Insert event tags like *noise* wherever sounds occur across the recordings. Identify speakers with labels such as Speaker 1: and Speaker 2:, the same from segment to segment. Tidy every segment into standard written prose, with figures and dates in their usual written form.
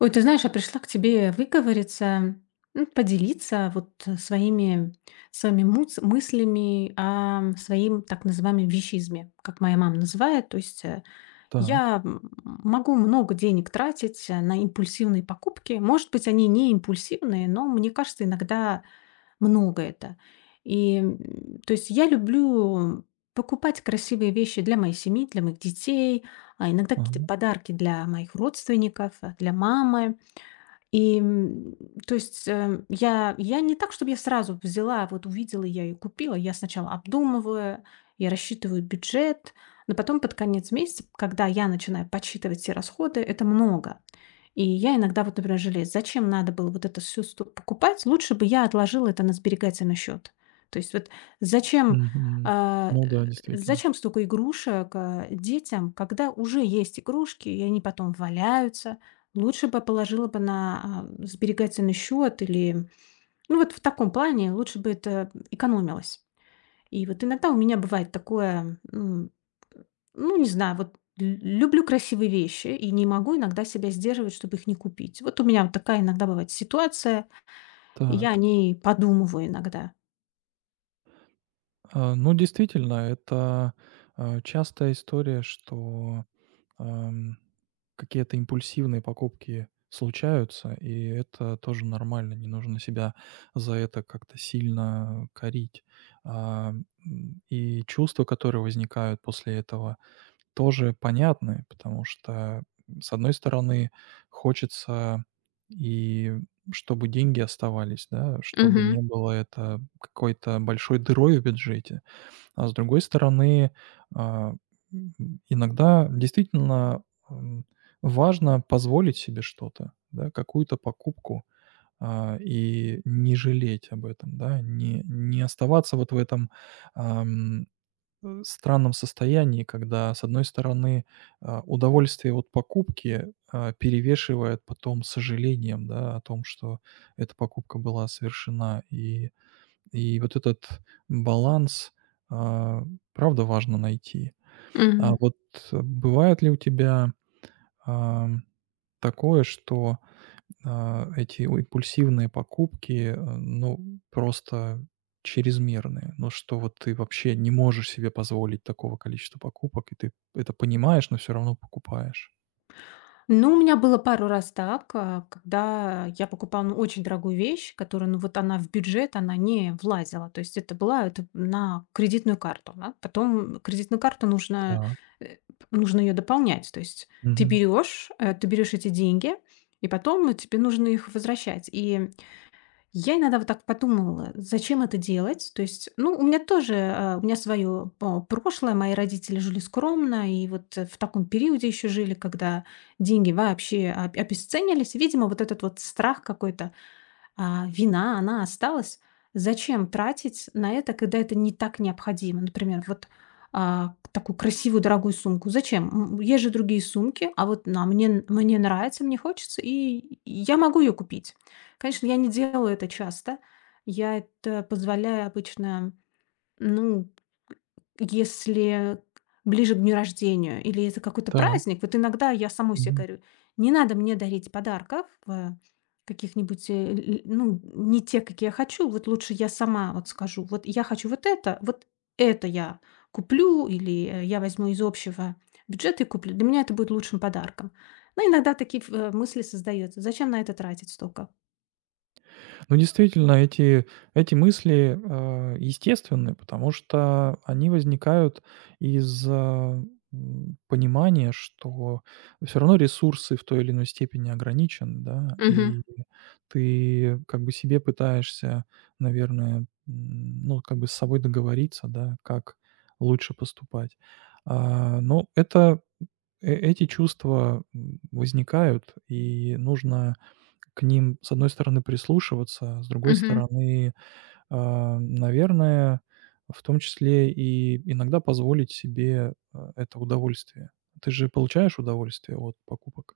Speaker 1: Ой, ты знаешь, я пришла к тебе выговориться, ну, поделиться своими, своими мыслями о своим так называемом вещизме, как моя мама называет.
Speaker 2: Так.
Speaker 1: Я могу много денег тратить на импульсивные покупки. Может быть, они не импульсивные, но мне кажется, иногда много это. И м, то есть я люблю покупать красивые вещи для моей семьи, для моих детей, а иногда какие-то
Speaker 2: Ага.
Speaker 1: подарки для моих родственников, для мамы. И, м, то есть, я не так, чтобы я сразу взяла, вот увидела я и купила. Я сначала обдумываю, я рассчитываю бюджет, но потом под конец месяца, когда я начинаю подсчитывать все расходы, это много. И я иногда вот, например, жалею, зачем надо было вот это все сто покупать, лучше бы я отложила это на сберегательный счет. То есть вот зачем,
Speaker 2: Мгм. Ну да, действительно.
Speaker 1: зачем столько игрушек, а, детям, когда уже есть игрушки, и они потом валяются. Лучше бы положила бы на, а, сберегательный счет или, ну, вот в таком плане лучше бы это экономилось. И вот иногда у меня бывает такое, ну, не знаю, вот лю люблю красивые вещи и не могу иногда себя сдерживать, чтобы их не купить. Вот у меня вот такая иногда бывает ситуация, и я о
Speaker 2: Так.
Speaker 1: ней подумываю иногда.
Speaker 2: Ну, действительно, это, частая история, что, ам, какие-то импульсивные покупки случаются, и это тоже нормально. Не нужно себя за это как-то сильно корить. А, и чувства, которые возникают после этого, тоже понятны, потому что, с одной стороны, хочется и чтобы деньги оставались, да, чтобы
Speaker 1: Мгм,
Speaker 2: не было это какой-то большой дырой в бюджете. А с другой стороны, а, иногда действительно, м, важно позволить себе что-то, да, какую-то покупку, и не жалеть об этом, да, не оставаться вот в этом, странном состоянии, когда, с одной стороны, удовольствие от покупки, перевешивает потом сожалением, да, о том, что эта покупка была совершена. И вот этот баланс, а, правда, важно найти. А
Speaker 1: мгм.
Speaker 2: вот бывает ли у тебя, ам, такое, что эти у импульсивные покупки, ну, просто чрезмерные. Ну, что вот ты вообще не можешь себе позволить такого количества покупок, и ты это понимаешь, но все равно покупаешь.
Speaker 1: Ну, у меня было пару раз так, а, когда я покупала, ну, очень дорогую вещь, которая, ну, вот она в бюджет, она не влазила. То есть это была это на кредитную карту. Да. Потом кредитную карту нужно,
Speaker 2: Так.
Speaker 1: э, нужно ее дополнять. То есть ты
Speaker 2: Мгм.
Speaker 1: берешь, ты берешь эти деньги, и потом тебе нужно их возвращать. И я иногда вот так подумала, зачем это делать. То есть, ну, у меня тоже, а, у меня свое а, прошлое, мои родители жили скромно, и вот в таком периоде еще жили, когда деньги вообще обесценились. Видимо, вот этот вот страх какой-то а, вина, она осталась. Зачем тратить на это, когда это не так необходимо? Например, вот а, такую красивую дорогую сумку. Зачем? Есть же другие сумки, а вот на, мне, мне нравится, мне хочется, и я могу ее купить. Конечно, я не делаю это часто. Я это позволяю обычно, ну, если ближе к дню рождения или если какой-то
Speaker 2: Так.
Speaker 1: праздник, вот иногда я самой себе говорю: "Не надо мне дарить подарков, каких-нибудь, э, л л ну, не те, какие я хочу. Вот лучше я сама вот скажу: "Вот я хочу вот это я куплю или, я возьму из общего бюджета и куплю. Для меня это будет лучшим подарком". Но иногда такие мысли создаются: "Зачем на это тратить столько?"
Speaker 2: Ну, действительно, эти мысли естественны, потому что они возникают из понимания, что все равно ресурсы в той или иной степени ограничены, да,
Speaker 1: Мгм,
Speaker 2: и ты как бы себе пытаешься, наверное, ну, как бы с собой договориться, да, как лучше поступать. Ну, эти чувства, возникают, и нужно к ним, с одной стороны, прислушиваться, с другой
Speaker 1: мгм.
Speaker 2: стороны, наверное, в том числе и иногда позволить себе, это удовольствие. Ты же получаешь удовольствие от покупок?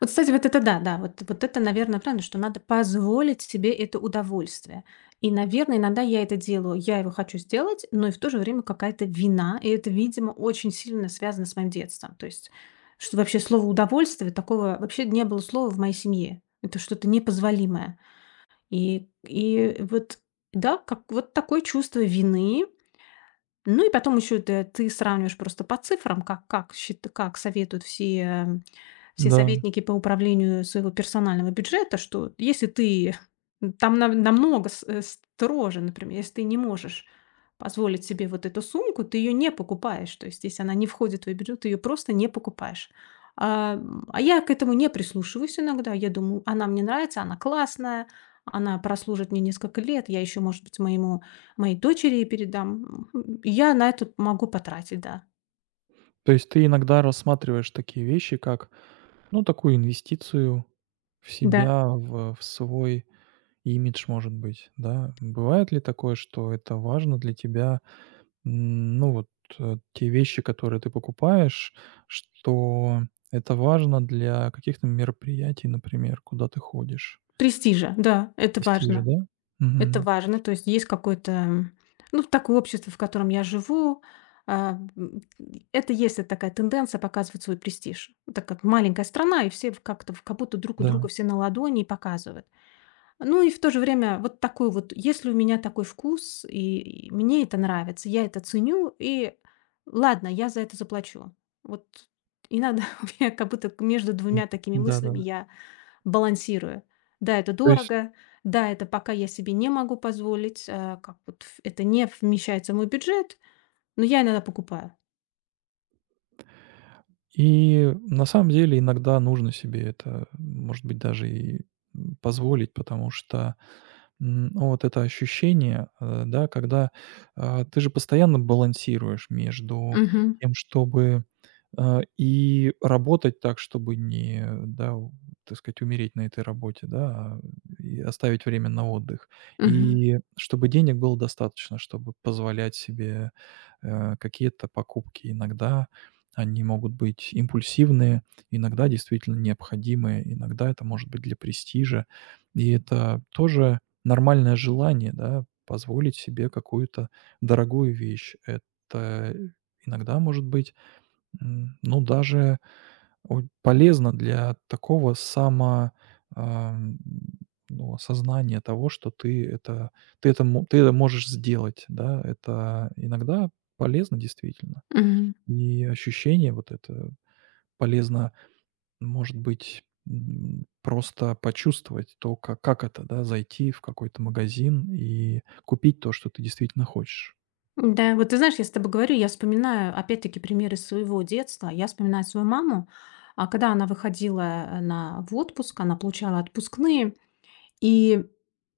Speaker 1: Вот, кстати, вот это да, да, вот вот это, наверное, правильно, что надо позволить себе это удовольствие. И, наверное, иногда я это делаю, я его хочу сделать, но и в то же время какая-то вина, и это, видимо, очень сильно связано с моим детством. То есть, что вообще слово «удовольствие» такого вообще не было слова в моей семье. Это что-то непозволимое. Вот, да, как вот такое чувство вины, ну и потом еще т ты сравниваешь просто по цифрам, как счит как советуют все все
Speaker 2: Да.
Speaker 1: советники по управлению своего персонального бюджета, что если ты *laughs* там на намного строже, например, если ты не можешь позволить себе вот эту сумку, ты ее не покупаешь. То есть если она не входит в твой бюджет, ты её просто не покупаешь. А я к этому не прислушиваюсь иногда. Я думаю: "Она мне нравится, она классная, она прослужит мне несколько лет". Я еще может быть, моему Моей дочери и передам. Я на это могу потратить, да.
Speaker 2: То есть ты иногда рассматриваешь такие вещи, как, ну, такую инвестицию в
Speaker 1: Да.
Speaker 2: себя, в свой имидж, может быть, да? Бывает ли такое, что это важно для тебя? Ну вот, те вещи, которые ты покупаешь, что это важно для каких-то мероприятий, например, куда ты ходишь.
Speaker 1: Престижа, да, это
Speaker 2: Престижа,
Speaker 1: важно.
Speaker 2: да?
Speaker 1: Это
Speaker 2: Мгм.
Speaker 1: важно. То есть есть какое-то, ну, такое общество, в котором я живу. А, м, это есть вот такая тенденция показывать свой престиж. Так как маленькая страна, и все в как-то в как будто друг у
Speaker 2: Да.
Speaker 1: друга все на ладони и показывают. Ну и в то же время вот такой вот, если у меня такой вкус, мне это нравится, я это ценю, и ладно, я за это заплачу. Вот иногда *laughs* у меня как будто между
Speaker 2: М.
Speaker 1: двумя такими мыслями
Speaker 2: Да-да.
Speaker 1: я балансирую. Да, это
Speaker 2: То есть
Speaker 1: дорого, да, это пока я себе не могу позволить, а, как вот это не вмещается в мой бюджет, но я иногда покупаю.
Speaker 2: и на самом деле иногда нужно себе это, может быть, даже и, позволить, потому что ну, вот это ощущение, да, когда, ты же постоянно балансируешь между
Speaker 1: Мгм.
Speaker 2: тем, чтобы, и работать так, чтобы не, да, у так сказать, умереть на этой работе, да, и оставить время на отдых.
Speaker 1: Мгм.
Speaker 2: И чтобы денег было достаточно, чтобы позволять себе, какие-то покупки. Иногда они могут быть импульсивные, иногда действительно необходимые, иногда это может быть для престижа. И это тоже нормальное желание, да, позволить себе какую-то дорогую вещь. Это иногда может быть, ну, даже о полезно для такого ам, ну, осознания того, что ты это можешь сделать, да. Это иногда полезно действительно.
Speaker 1: Мгм.
Speaker 2: И ощущение вот это полезно может быть, просто почувствовать то, ка как это, да, зайти в какой-то магазин и купить то, что ты действительно хочешь.
Speaker 1: Да, вот ты знаешь, я с тобой говорю, я вспоминаю опять-таки примеры своего детства. Я вспоминаю свою маму, а, когда она выходила на, в отпуск, она получала отпускные, и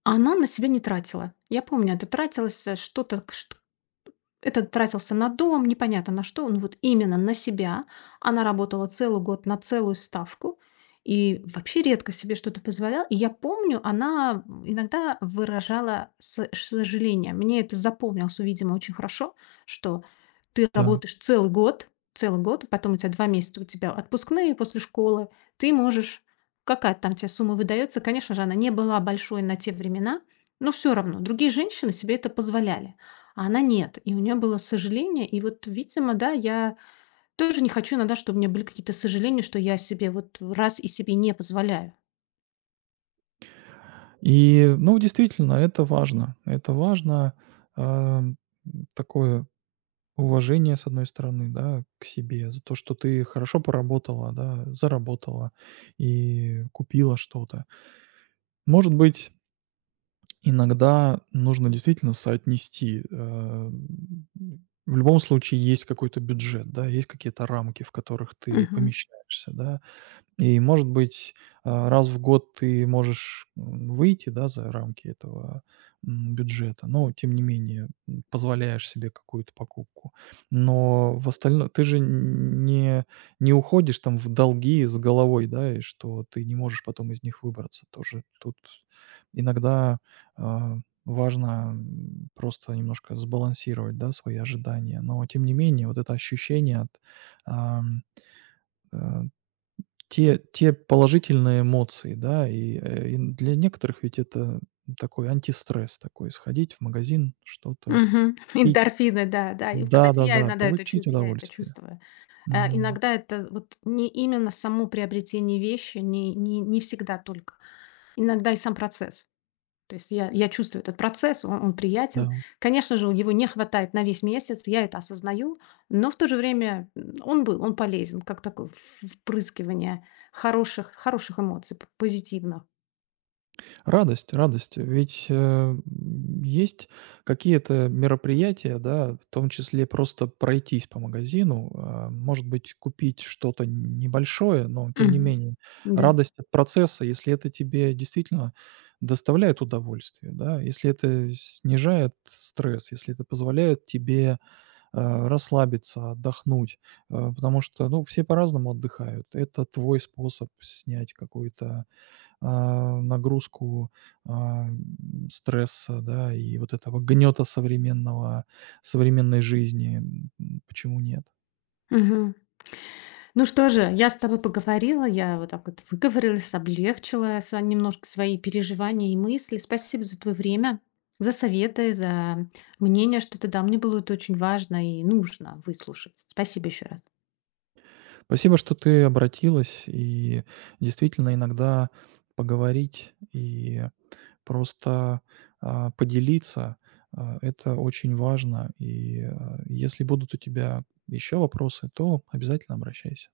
Speaker 1: она на себя не тратила. Я помню, это тратилось что-то, этот тратился на дом, непонятно на что, ну вот именно на себя. Она работала целый год на целую ставку и вообще редко себе что-то позволяла. И я помню, она иногда выражала сожаление. Мне это запомнилось, видимо, очень хорошо, что ты
Speaker 2: Да.
Speaker 1: работаешь целый год, потом у тебя два месяца у тебя отпускные после школы, ты можешь, какая то там тебе сумма выдается, конечно же, она не была большой на те времена, но все равно другие женщины себе это позволяли. А она нет. И у нее было сожаление. И вот, видимо, да, я тоже не хочу иногда, чтобы у меня были какие-то сожаления, что я себе вот раз и себе не позволяю.
Speaker 2: И, ну, действительно, это важно. Это важно, ам, такое уважение, с одной стороны, да, к себе за то, что ты хорошо поработала, да, заработала и купила что-то. Может быть. Иногда нужно действительно соотнести, в любом случае есть какой-то бюджет, да, есть какие-то рамки, в которых ты
Speaker 1: Мгм.
Speaker 2: помещаешься, да. И, может быть, раз в год ты можешь, выйти, да, за рамки этого, бюджета, но тем не менее, позволяешь себе какую-то покупку. Но в остальном ты же н не не уходишь там в долги с головой, да, и что ты не можешь потом из них выбраться тоже. Тут иногда, а, важно, просто немножко сбалансировать, да, свои ожидания. Но тем не менее, вот это ощущение от, э те положительные эмоции, да, и для некоторых ведь это такой антистресс такой, сходить в магазин, что-то
Speaker 1: Мгм. *laughs*
Speaker 2: пить,
Speaker 1: Эндорфины, да, да. И, кстати, я
Speaker 2: Да-да-да,
Speaker 1: иногда это
Speaker 2: получить
Speaker 1: чувствую, я это
Speaker 2: удовольствие.
Speaker 1: чувствую.
Speaker 2: Мгм.
Speaker 1: Иногда это вот не именно само приобретение вещи, не всегда только. Иногда и сам процесс. То есть я чувствую этот процесс, он приятен.
Speaker 2: Да.
Speaker 1: Конечно же, у его не хватает на весь месяц, я это осознаю, но в то же время, он был, он полезен, как такое в впрыскивание хороших эмоций, п позитивных.
Speaker 2: Радость, радость. Ведь, есть какие-то мероприятия, да, в том числе просто пройтись по магазину, может быть, купить что-то небольшое, но тем не
Speaker 1: Мгм.
Speaker 2: менее
Speaker 1: Да.
Speaker 2: радость от процесса, если это тебе действительно доставляет удовольствие, да, если это снижает стресс, если это позволяет тебе, расслабиться, отдохнуть, потому что, ну, все по-разному отдыхают. Это твой способ снять какую-то, нагрузку, стресса, да, и вот этого гнета современного современной жизни. Почему нет?
Speaker 1: Мгм. Ну что же, я с тобой поговорила, я вот так вот выговорилась, облегчила со немножко свои переживания и мысли. Спасибо за твое время, за советы, за мнение, что ты дал. Мне было это очень важно и нужно выслушать. Спасибо еще раз.
Speaker 2: Спасибо, что ты обратилась. И действительно, иногда поговорить и просто, поделиться, это очень важно. И если будут у тебя еще вопросы, то обязательно обращайся.